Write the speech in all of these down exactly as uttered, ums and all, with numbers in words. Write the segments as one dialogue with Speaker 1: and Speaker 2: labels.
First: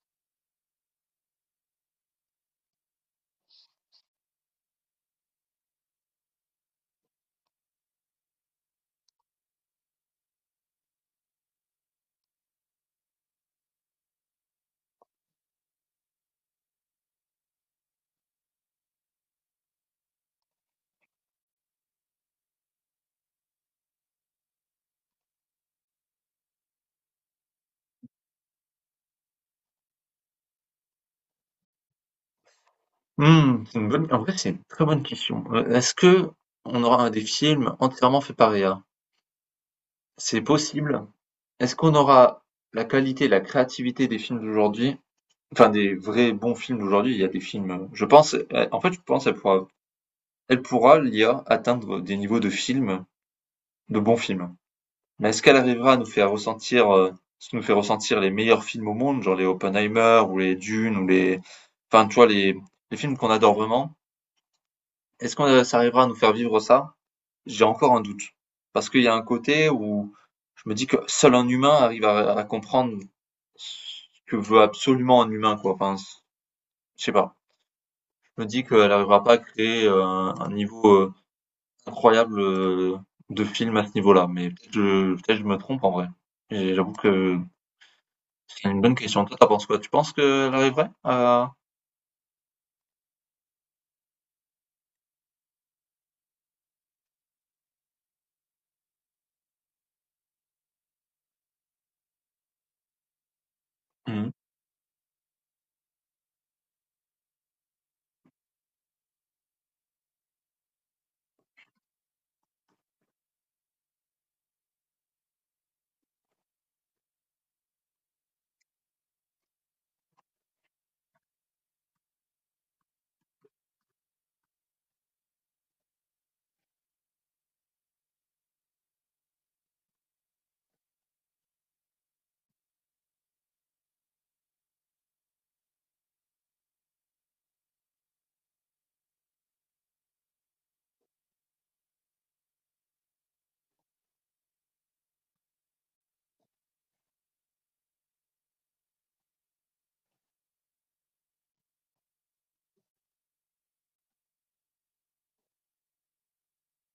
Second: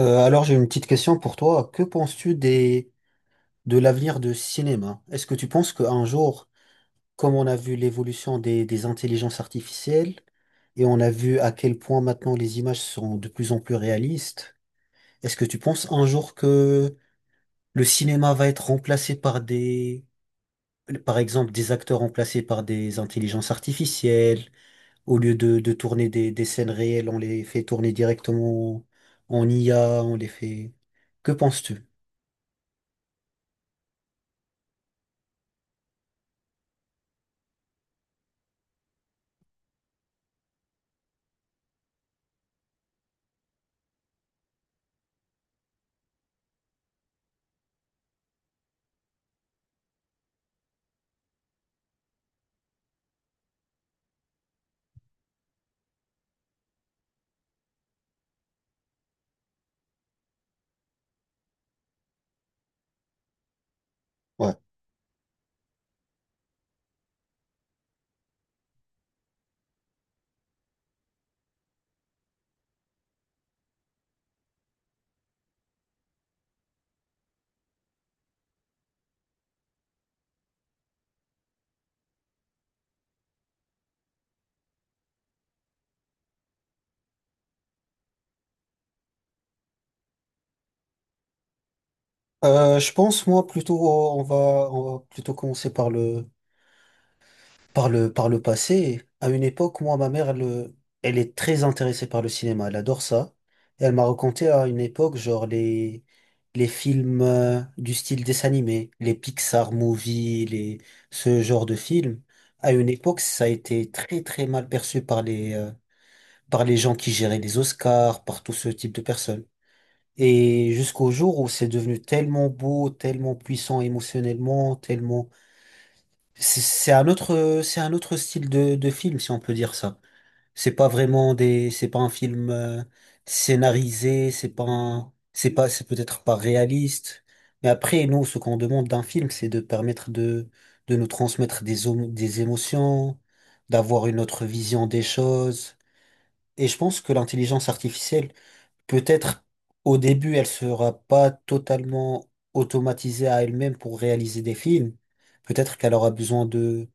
Speaker 1: Euh, alors j'ai une petite question pour toi. Que penses-tu des de l'avenir du cinéma? Est-ce que tu penses qu'un jour, comme on a vu l'évolution des, des intelligences artificielles et on a vu à quel point maintenant les images sont de plus en plus réalistes, est-ce que tu penses un jour que le cinéma va être remplacé par des, par exemple, des acteurs remplacés par des intelligences artificielles, au lieu de, de tourner des, des scènes réelles, on les fait tourner directement en I A, on les fait... Que penses-tu?
Speaker 2: Mmh, c'est une bonne en vrai, c'est une très bonne question. Heu, est-ce que on aura des films entièrement faits par I A? C'est possible. Est-ce qu'on aura la qualité, la créativité des films d'aujourd'hui? Enfin, des vrais bons films d'aujourd'hui, il y a des films, heu, je pense, heu, en fait, je pense qu'elle pourra elle pourra, l'I A, atteindre des niveaux de films, de bons films. Mais est-ce qu'elle arrivera à nous faire ressentir, heu, nous faire ressentir les meilleurs films au monde, genre les Oppenheimer ou les Dune ou les enfin, tu vois, les les films qu'on adore vraiment?
Speaker 1: Ouais.
Speaker 2: Est-ce qu'on, heu, ça arrivera à nous faire vivre ça? J'ai encore un doute. Parce qu'il y a un côté où je me dis que seul un humain arrive à, à comprendre ce que veut absolument un humain, quoi. Enfin, c- je sais pas. Je me dis qu'elle n'arrivera pas à créer euh, un, un niveau euh, incroyable euh, de film à ce niveau-là. Mais peut-être que- je, peut-être que je me trompe en vrai. Et j'avoue que c'est une bonne question. Toi, t'en penses quoi? Tu penses qu'elle arriverait à...
Speaker 1: Euh, je pense, moi, plutôt, on va, on va plutôt commencer par le, par le, par le passé. À une époque, moi, ma mère, elle, elle est très intéressée par le cinéma. Elle adore ça. Et elle m'a
Speaker 2: Mhm.
Speaker 1: raconté à une époque, genre, les, les films, euh, du style dessin animé, les Pixar movies, les, ce genre de films. À une époque, ça a été très, très mal perçu par les, euh, par les gens qui géraient les Oscars, par tout ce type de personnes. Et jusqu'au jour où c'est devenu tellement beau, tellement puissant émotionnellement, tellement... C'est c'est un autre, c'est un autre style de, de film, si on peut dire ça. C'est pas vraiment des... C'est pas un film euh, scénarisé, c'est pas un- c'est pas, c'est peut-être pas réaliste. Mais après, nous, ce qu'on demande d'un film, c'est de permettre de, de nous transmettre des, homo- des émotions, d'avoir une autre vision des choses. Et je pense que l'intelligence artificielle peut-être au début, elle sera pas totalement automatisée à elle-même pour réaliser des films. Peut-être qu'elle aura besoin de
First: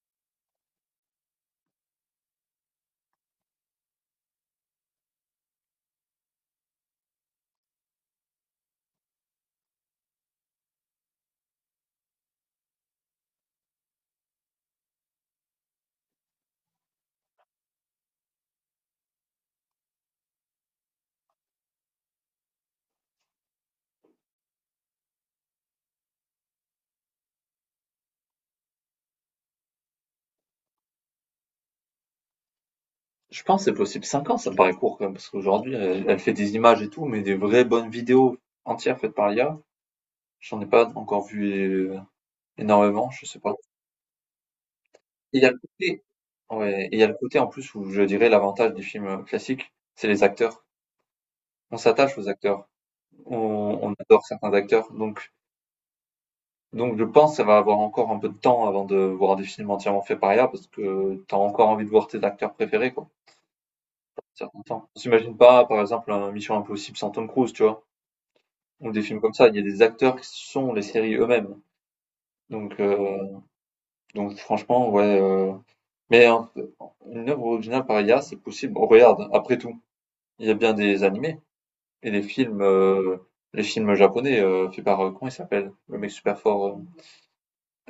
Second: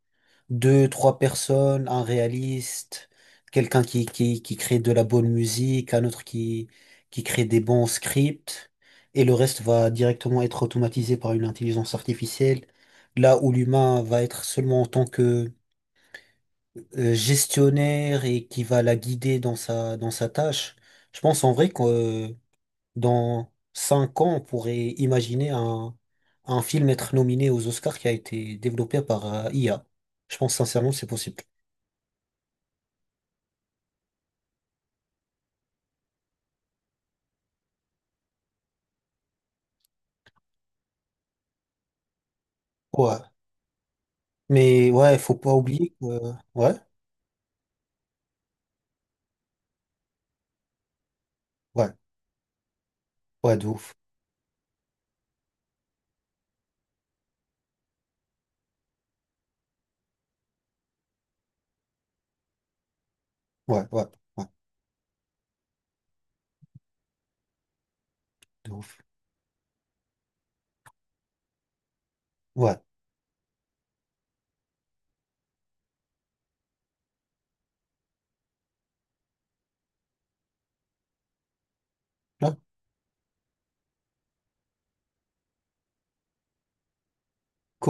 Speaker 1: deux, trois personnes, un réaliste, quelqu'un qui, qui, qui crée de la bonne musique, un autre qui, qui crée des bons scripts, et le reste va directement être automatisé par une intelligence artificielle, là où l'humain va être seulement en tant que euh, gestionnaire et qui va la guider dans sa, dans sa tâche. Je pense en vrai que euh, dans cinq ans, on pourrait imaginer un, un film être nominé aux Oscars qui a été développé par euh, I A. Je pense sincèrement que c'est possible.
Speaker 2: Je pense que c'est possible. Cinq ans, ça me paraît court quand même, parce qu'aujourd'hui, elle, elle fait des images et tout, mais des vraies bonnes vidéos entières faites par l'I A, j'en ai pas encore vu Énormément,
Speaker 1: Ouais.
Speaker 2: je sais pas.
Speaker 1: Mais ouais, faut
Speaker 2: Et Il y a
Speaker 1: pas
Speaker 2: le
Speaker 1: oublier
Speaker 2: côté
Speaker 1: que... Ouais,
Speaker 2: ouais, et il y a le côté en plus où je dirais l'avantage des films, heu, classiques, c'est les acteurs. On
Speaker 1: ouais,
Speaker 2: s'attache aux acteurs,
Speaker 1: ouais, de
Speaker 2: on on
Speaker 1: ouf.
Speaker 2: adore certains acteurs, donc donc je pense que ça va avoir encore un peu de temps avant de voir des films entièrement faits par I A parce que t'as encore envie de voir tes acteurs préférés, quoi,
Speaker 1: Ouais, ouais,
Speaker 2: un
Speaker 1: ouais,
Speaker 2: certain temps. On s'imagine pas, par exemple, un Mission Impossible sans Tom Cruise, tu vois?
Speaker 1: de
Speaker 2: Ou
Speaker 1: ouf.
Speaker 2: des films comme ça, il y a des acteurs qui sont les séries eux-mêmes, donc
Speaker 1: Ouais.
Speaker 2: heu, donc franchement, ouais, heu, mais un une œuvre originale par I A, c'est possible. Regarde, après tout, Il y a bien des animés et les
Speaker 1: Là,
Speaker 2: films, heu, les films japonais, heu, faits par, heu, comment il s'appelle? Le mec super fort, heu,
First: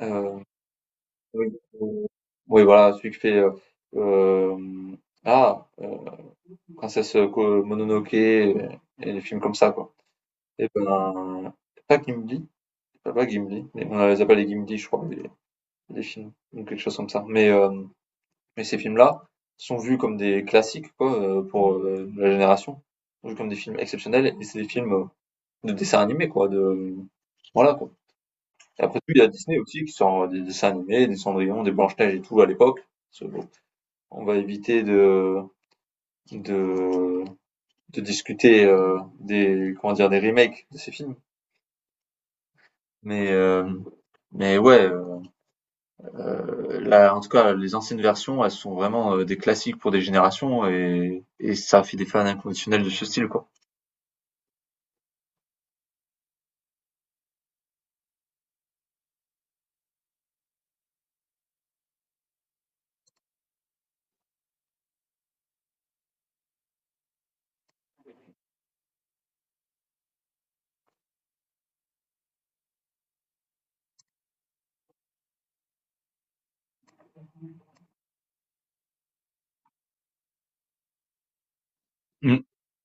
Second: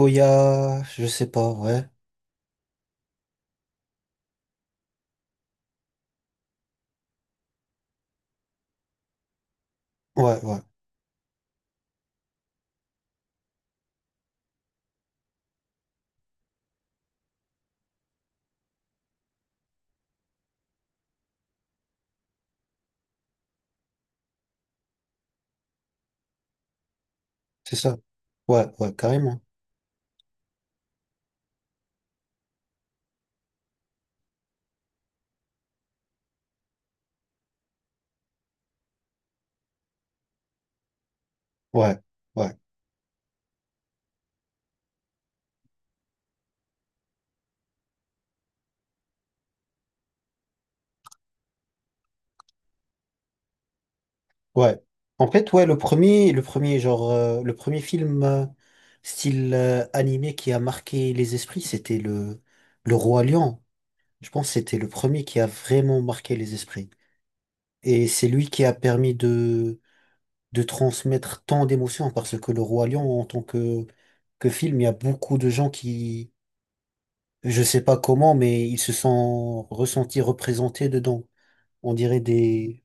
Speaker 2: heu,
Speaker 1: je sais
Speaker 2: oui,
Speaker 1: pas, ouais.
Speaker 2: heu, oui voilà, celui qui fait, heu, hem, ah, heu, Princesse, Ko Mononoke et et les films comme ça quoi.
Speaker 1: Ouais, ouais,
Speaker 2: Et ben, pas Gimli, pas pas Gimli, mais on les appelle les Gimli je crois les les films ou quelque chose comme ça. Mais, hem, mais ces films-là sont vus comme des classiques quoi, heu, pour, heu, la génération, sont vus comme des films exceptionnels et c'est des films, euh, De dessins animés quoi, de voilà
Speaker 1: c'est
Speaker 2: quoi.
Speaker 1: ça. Ouais,
Speaker 2: Et
Speaker 1: ouais,
Speaker 2: après tout, il y a
Speaker 1: carrément.
Speaker 2: Disney aussi qui sort des dessins animés, des Cendrillon, des Blanche-Neige et tout à l'époque. Parce que, bon, On va éviter de de, de discuter euh, des comment dire des remakes de ces films.
Speaker 1: Ouais, ouais.
Speaker 2: Mais euh, mais ouais, euh, là en tout cas les anciennes versions, elles sont vraiment euh, des classiques pour des générations et et ça fait des fans inconditionnels de ce style quoi.
Speaker 1: Ouais. En fait, ouais, le premier, le premier genre, euh, le premier film euh, style euh, animé qui a marqué les esprits, c'était le le Roi Lion. Je pense que c'était le premier qui a vraiment marqué les esprits. Et c'est lui qui a permis de de transmettre tant d'émotions parce que le Roi Lion, en tant que que film, il y a beaucoup de gens qui, je sais pas comment, mais ils se sont ressentis représentés dedans. On dirait
Speaker 2: Mm.
Speaker 1: des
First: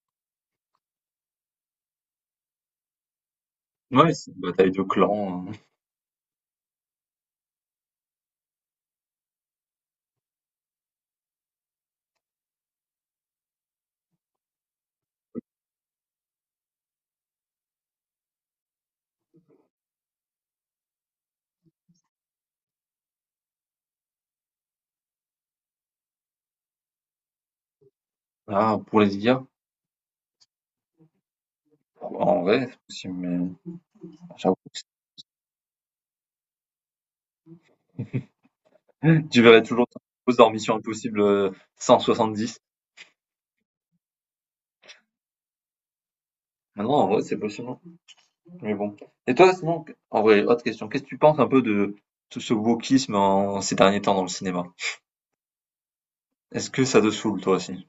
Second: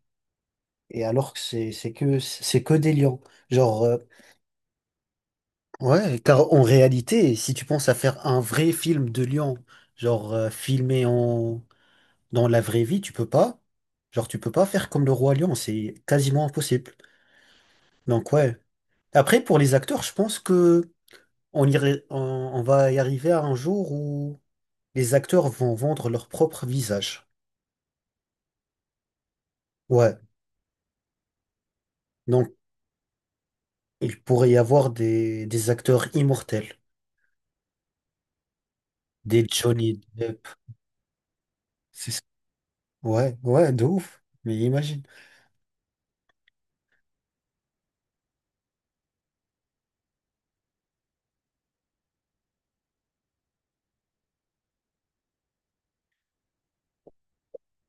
Speaker 1: et alors que c'est c'est que c'est que des lions. Genre. euh,
Speaker 2: Ouais, c'est une bataille de clans. euh.
Speaker 1: Ouais, car en réalité, si tu penses à faire un vrai film de lion, genre, euh, filmé en dans la vraie vie, tu peux pas. Genre tu peux pas faire comme le roi lion, c'est quasiment impossible. Donc ouais. Après pour les acteurs, je pense que on irait- on, on va y arriver à un jour où les acteurs vont vendre leur propre visage.
Speaker 2: Ah, pour les I A,
Speaker 1: Ouais.
Speaker 2: en
Speaker 1: Donc
Speaker 2: vrai, c'est possible, mais
Speaker 1: il pourrait
Speaker 2: j'avoue,
Speaker 1: y avoir des des acteurs immortels,
Speaker 2: Tu
Speaker 1: des
Speaker 2: verrais toujours
Speaker 1: Johnny
Speaker 2: Tom Cruise
Speaker 1: Depp.
Speaker 2: dans Mission Impossible euh,
Speaker 1: C'est ça.
Speaker 2: cent soixante-dix.
Speaker 1: Ouais, ouais, de ouf. Mais imagine.
Speaker 2: Maintenant, en vrai, c'est possible. hein. Mais bon. Et toi, sinon, en vrai, autre question. Qu'est-ce que tu penses un peu de tout ce wokisme en ces derniers temps dans le cinéma? Est-ce que ça te saoule, toi aussi?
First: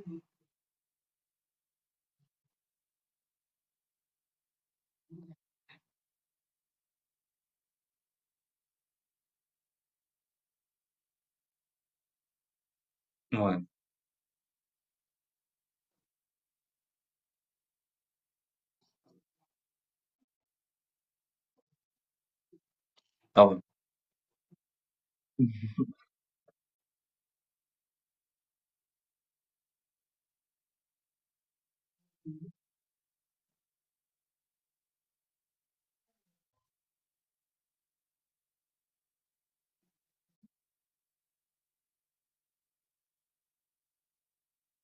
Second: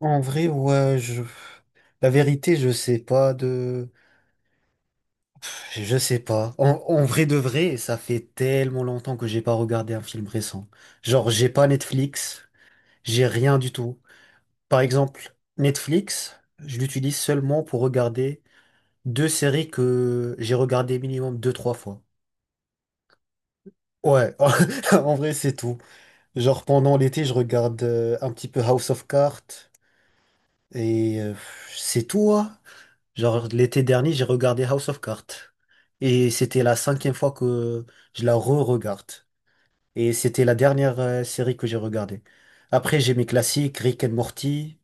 Speaker 1: En vrai, ouais, je... La vérité, je sais pas de... Je sais pas. En, en vrai de vrai, ça fait tellement longtemps que j'ai pas regardé un film récent. Genre, j'ai pas Netflix, j'ai rien
Speaker 2: Ouais.
Speaker 1: du tout. Par exemple, Netflix, je l'utilise seulement pour regarder deux séries que j'ai regardées minimum deux, trois fois.
Speaker 2: Ah ouais.
Speaker 1: Ouais, en vrai, c'est tout. Genre, pendant l'été, je regarde euh, un petit peu House of Cards et euh, c'est tout, hein. Genre, l'été dernier, j'ai regardé House of Cards. Et c'était la cinquième fois que je la re-regarde. Et c'était la dernière euh, série que j'ai regardée. Après, j'ai mes classiques, Rick and Morty.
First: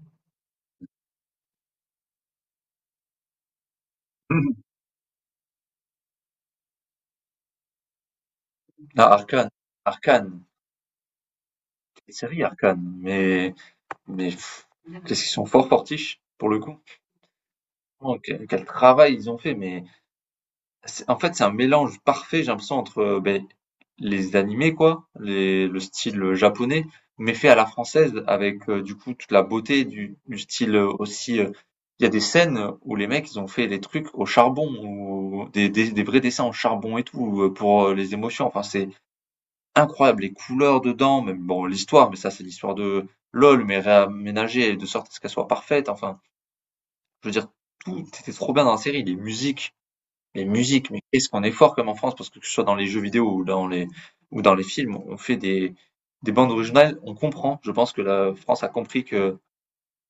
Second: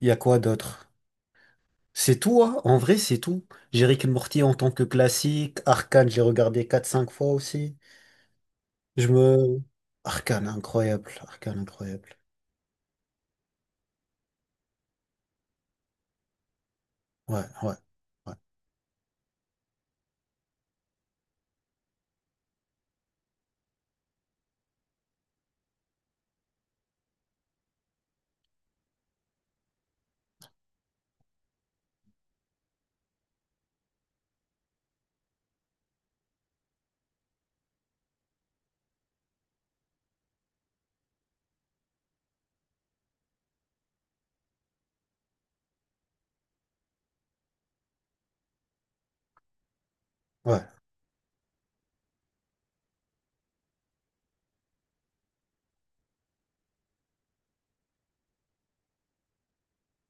Speaker 1: Il y a quoi d'autre? C'est tout, hein. En vrai, c'est tout. J'ai Rick and Morty en tant que classique. Arcane, j'ai regardé quatre cinq fois aussi. Je
Speaker 2: Ah, Arcane.
Speaker 1: me...
Speaker 2: Arcane.
Speaker 1: Arcane, incroyable. Arcane,
Speaker 2: Quelle
Speaker 1: incroyable.
Speaker 2: série, Arcane. Mais, mais, pff, qu'est-ce qu'ils sont fort fortiches, pour le coup.
Speaker 1: Ouais, ouais,
Speaker 2: Oh,
Speaker 1: ouais,
Speaker 2: quel, quel travail ils ont fait, mais. C'est- En fait, c'est un mélange parfait, j'ai l'impression, entre euh, ben, les animés, quoi, les- le style japonais, mais fait à la française, avec euh, du coup toute la beauté du, du, style euh, aussi. euh, Il y a des scènes où les mecs, ils ont fait des trucs au charbon, ou des, des, des vrais dessins au charbon et tout, euh, pour euh, les émotions. Enfin, c'est incroyable, les couleurs dedans, même bon, l'histoire, mais ça, c'est l'histoire de LOL, mais réaménagée de sorte à ce qu'elle soit parfaite. Enfin, je veux dire, tout était trop bien dans la série, les musiques. Les
Speaker 1: ouais,
Speaker 2: musiques, mais qu'est-ce qu'on est fort comme en France, parce que que ce soit dans les jeux vidéo ou dans les ou dans les films, on fait des des bandes originales, on comprend. Je pense que la France a compris que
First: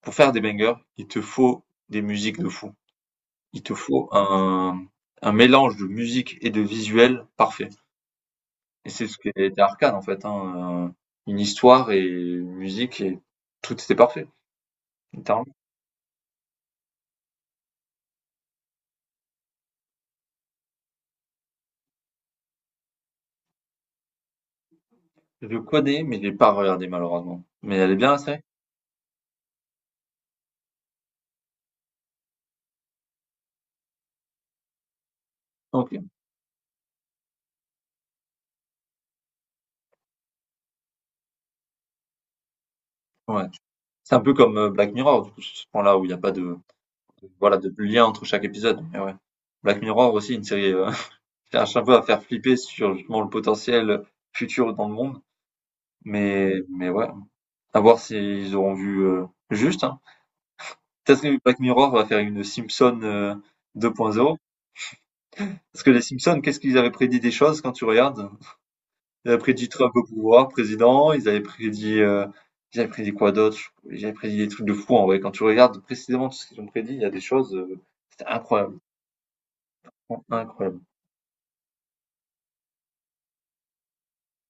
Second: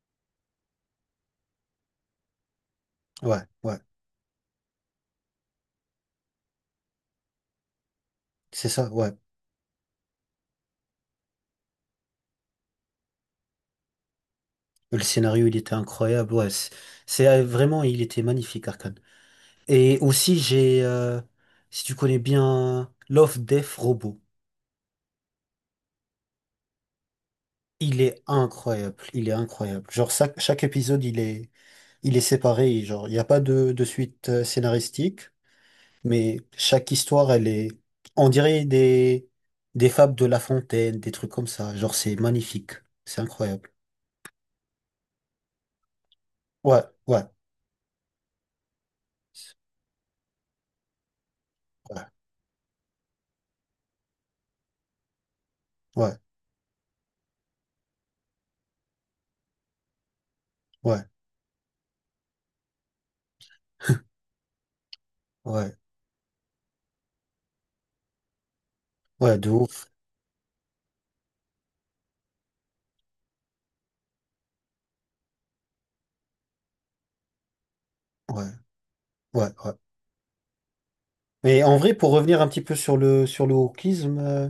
Speaker 2: pour faire des bangers, il te faut des musiques de fou.
Speaker 1: ouais,
Speaker 2: Il te
Speaker 1: ouais.
Speaker 2: faut un un mélange de musique et de visuel parfait.
Speaker 1: C'est ça,
Speaker 2: Et c'est
Speaker 1: ouais.
Speaker 2: ce qui était Arcane en fait, hein, heu, une histoire et une musique et tout était parfait,
Speaker 1: Le scénario,
Speaker 2: littéralement.
Speaker 1: il était incroyable. Ouais, c'est c'est, euh, vraiment, il était magnifique, Arcane. Et aussi, j'ai, euh, si tu connais bien Love, Death, Robot,
Speaker 2: Je connais, mais je l'ai pas regardé malheureusement. Mais elle est
Speaker 1: il
Speaker 2: bien la
Speaker 1: est
Speaker 2: série?
Speaker 1: incroyable, il est incroyable. Genre, chaque, chaque épisode, il est, il est séparé, genre, il n'y a pas de, de suite euh, scénaristique,
Speaker 2: OK,
Speaker 1: mais chaque histoire, elle est, on dirait des, des fables de La Fontaine, des trucs comme ça. Genre, c'est magnifique, c'est
Speaker 2: ouais.
Speaker 1: incroyable.
Speaker 2: C'est un peu comme, heu, Black Mirror du coup sur ce point-là où il y a pas de
Speaker 1: Ouais, ouais,
Speaker 2: voilà, de lien entre chaque épisode. Mais ouais. Black Mirror aussi, une série euh, qui cherche un peu à
Speaker 1: ouais,
Speaker 2: faire flipper sur justement le potentiel futur dans le monde.
Speaker 1: ouais,
Speaker 2: Mais, mais ouais, à voir s'ils auront vu euh, juste. hein.
Speaker 1: ouais,
Speaker 2: Peut-être que Black Mirror va faire une Simpson euh, deux point zéro.
Speaker 1: ouais,
Speaker 2: Parce que les Simpsons, qu'est-ce qu'ils avaient prédit des choses quand tu regardes? Ils
Speaker 1: ouais,
Speaker 2: avaient
Speaker 1: de
Speaker 2: prédit
Speaker 1: ouf,
Speaker 2: Trump au pouvoir, président, ils avaient prédit, euh, ils avaient prédit quoi d'autre? Ils avaient prédit des trucs de fou en vrai. Quand tu regardes précisément tout ce qu'ils ont prédit, il y a des choses, euh, c'était
Speaker 1: ouais,
Speaker 2: incroyable.
Speaker 1: ouais, ouais.
Speaker 2: Incroyable.
Speaker 1: Mais en vrai, pour revenir un petit peu sur le sur le wokisme, euh,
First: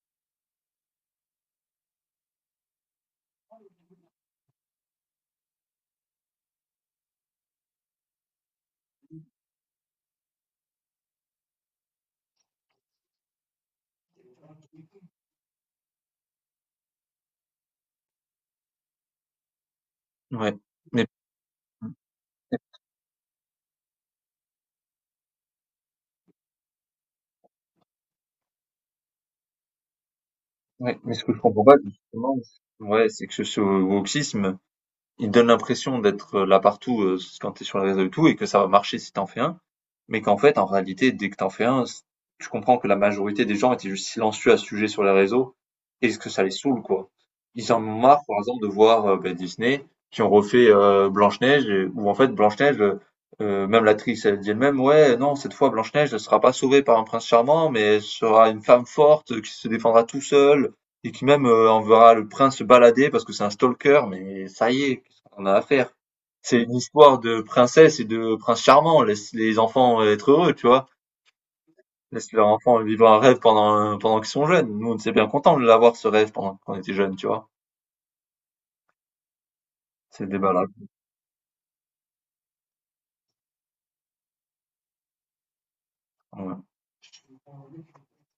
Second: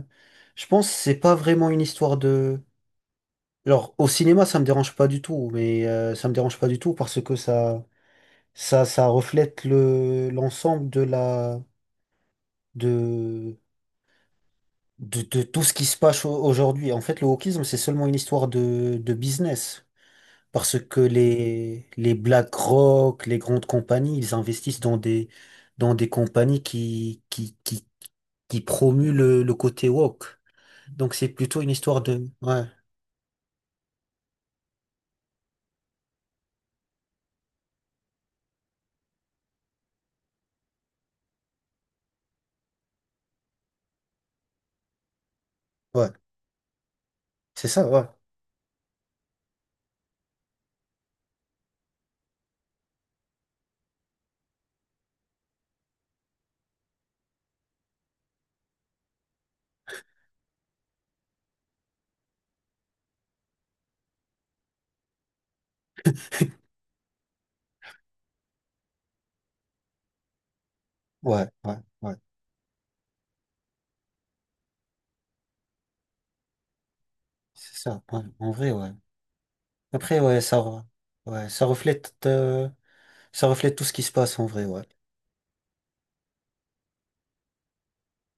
Speaker 1: je pense que c'est pas vraiment une histoire de. Alors au cinéma, ça me dérange pas du tout, mais euh, ça me dérange pas du tout parce que ça ça ça reflète le l'ensemble de la de, de de tout ce qui se passe au- aujourd'hui. En fait, le wokisme, c'est seulement une histoire de de business
Speaker 2: Ouais.
Speaker 1: parce que
Speaker 2: Mais
Speaker 1: les
Speaker 2: Mmh.
Speaker 1: les BlackRock, les grandes compagnies, ils investissent dans des dans des compagnies qui qui qui qui promuent le, le côté woke.
Speaker 2: Ouais, mais
Speaker 1: Donc
Speaker 2: ce
Speaker 1: c'est
Speaker 2: que je
Speaker 1: plutôt
Speaker 2: comprends
Speaker 1: une
Speaker 2: pas
Speaker 1: histoire de...
Speaker 2: justement,
Speaker 1: Ouais,
Speaker 2: c'est ouais, c'est que ce ce wokisme, il donne l'impression d'être, heu, là partout, heu, quand t'es sur les réseaux et tout et que ça va marcher si t'en fais un. Mais qu'en fait, en réalité, dès que t'en fais un, c- tu comprends que la majorité des gens étaient juste silencieux à ce sujet sur les réseaux et
Speaker 1: ouais.
Speaker 2: ce que ça les saoule, quoi.
Speaker 1: C'est
Speaker 2: Ils en
Speaker 1: ça,
Speaker 2: ont
Speaker 1: ouais.
Speaker 2: marre, par exemple, de voir euh, bah, Disney qui ont refait euh, Blanche-Neige, et- où en fait, Blanche-Neige, euh, euh, même l'actrice, elle dit elle-même, ouais, non, cette fois, Blanche-Neige ne sera pas sauvée par un prince charmant, mais elle sera une femme forte euh, qui se défendra tout seule et qui même euh, enverra le prince se balader parce que c'est un stalker, mais ça y est, qu'est-ce qu'on a à faire? C'est une histoire de princesse et de prince charmant. Laisse les enfants être heureux, tu vois?
Speaker 1: Ouais, ouais, ouais.
Speaker 2: Laisse leurs enfants vivre un rêve pendant, euh, pendant qu'ils sont jeunes. Nous, on était bien contents de l'avoir, ce rêve, pendant qu'on était jeunes, tu vois?
Speaker 1: C'est ça, ouais. En vrai, ouais. Après,
Speaker 2: C'est le
Speaker 1: ouais,
Speaker 2: débat
Speaker 1: ça,
Speaker 2: là.
Speaker 1: re- ouais, ça reflète, euh, ça reflète tout ce qui se passe en vrai, ouais.
Speaker 2: Ouais.